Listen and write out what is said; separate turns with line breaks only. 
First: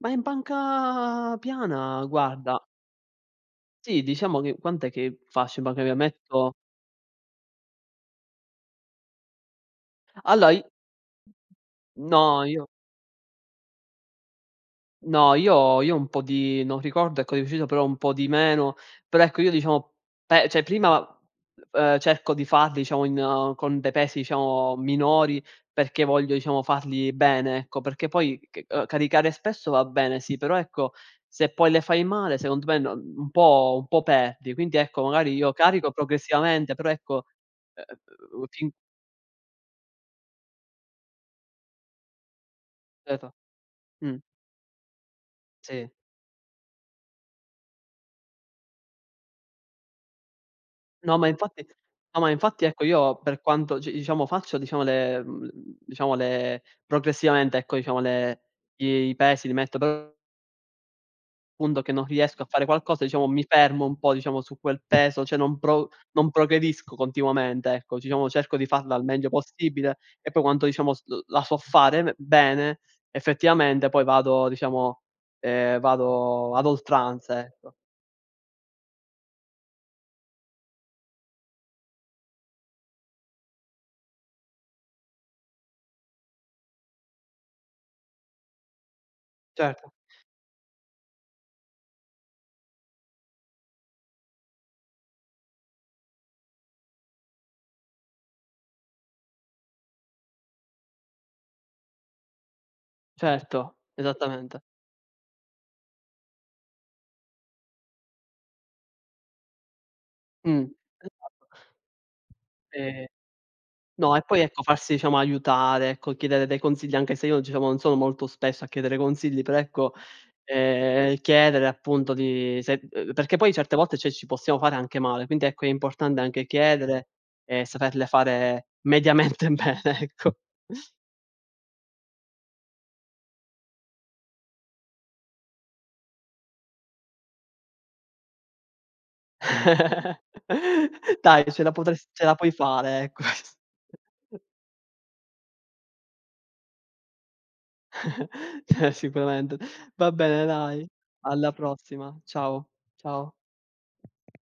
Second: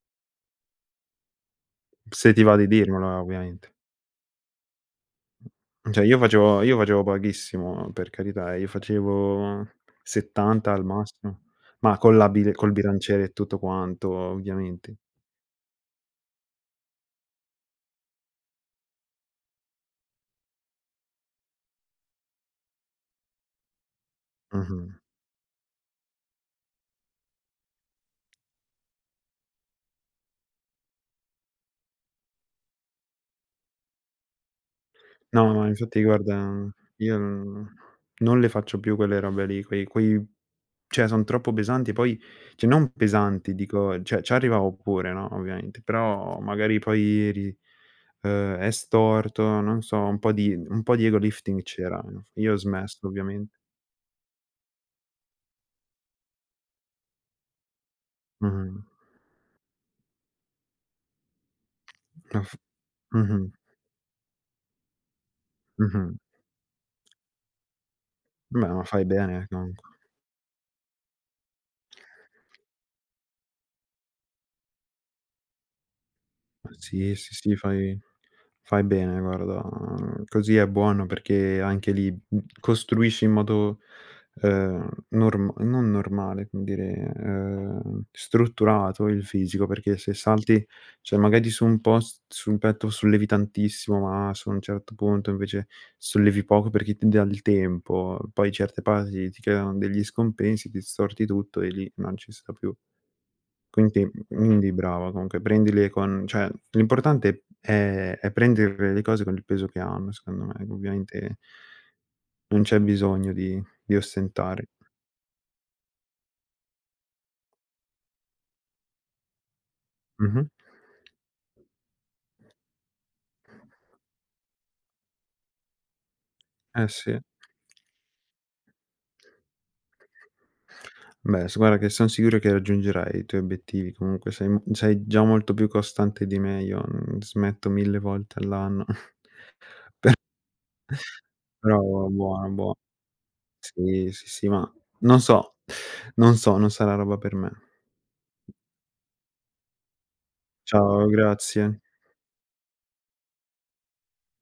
Ma in panca piana,
P se ti va
guarda
di dirmelo eh, ovviamente.
Sì, diciamo che quant'è che faccio in panca
Mh,
pia
cioè io
metto
facevo io facevo pochissimo per carità, io facevo
Allora i
70 al massimo, ma con la
No,
bile
io
col bilanciere e tutto quanto, ovviamente.
no, io io un po' di non ricordo ecco di preciso, però un po' di meno. Però ecco, io diciamo, pe cioè prima, e ehm, cerco di farli diciamo in con dei pesi diciamo
Mh-mh.
minori, perché voglio diciamo farli bene, ecco, perché poi c uhm, caricare spesso va bene, sì, però ecco, se poi le fai male secondo me no n un po' un po' perdi. Quindi ecco, magari io
No, ma
carico
infatti guarda, mhmm,
progressivamente, però
io
ecco,
non
ehm,
non
ehm,
le
ti
faccio più quelle robe lì, quei quei cioè son troppo pesanti poi, cioè non
Esa
pesanti dico,
Mh.
cioè ci arrivavo pure no ovviamente,
Sì.
però magari poi ri ehm, è storto, non so, un po' di un po' di ego
No, ma
lifting
infatti
c'era,
no
no.
ma
Io ho
infatti ecco
smesso
io per
ovviamente.
quanto, c diciamo, faccio diciamo le mhmm, le mhmm, diciamo le progressivamente ecco diciamo le
Mh-mh.
i i pesi li metto p Punto che non
Ma
riesco a
f
fare qualcosa diciamo, mi
mh-mh.
fermo un po' diciamo su quel peso, cioè non pro
Mh-mh.
non progredisco continuamente ecco, diciamo cerco di
Beh, ma
farla al
fai
meglio
bene comunque.
possibile e poi quanto diciamo s l la so fare be bene, effettivamente poi vado diciamo ehm, vado ad
Ma sì, sì,
oltranza,
sì,
ecco.
fai fai bene guarda, così è buono perché anche lì, costruisci in modo, ehm, norm non normale, come dire, ehm, strutturato il fisico,
Certo.
perché se salti cioè magari su un post sul petto sollevi tantissimo, ma su un certo punto invece sollevi poco perché ti dà il tempo. Poi certe parti ti creano degli scompensi, ti storti tutto e lì non ci sta più.
Certo,
Quindi, mh mhmm,
esattamente.
quindi brava comunque, prendile con cioè l'importante è è prenderle le cose con il peso che hanno secondo me.
Mh.
Ovviamente
Esatto.
non c'è
E
bisogno di di
no, e poi ecco
ostentare.
farsi diciamo aiutare, ecco chiedere dei consigli, anche se io diciamo non sono molto spesso a chiedere consigli, però ecco,
Mh-mh.
ehm, chiedere appunto di se, ehm perché poi certe volte cioè ci possiamo fare anche male. Quindi ecco è importante anche
Eh
chiedere
sì.
e saperle fare mediamente bene, ecco.
Beh, s guarda che son sicuro che raggiungerai i tuoi obiettivi. Comunque sei m sei già molto più costante di me, io, uhm, smetto 1000 volte all'anno. Per
Dai, ce la
Però
potrest ce la
buono,
puoi
buo
fare, eh ques
Sì, sì, sì, ma non so non so, non sarà roba per me.
Cioè, sicuramente. Va bene, dai.
Ciao,
Alla
grazie.
prossima. Ciao, ciao.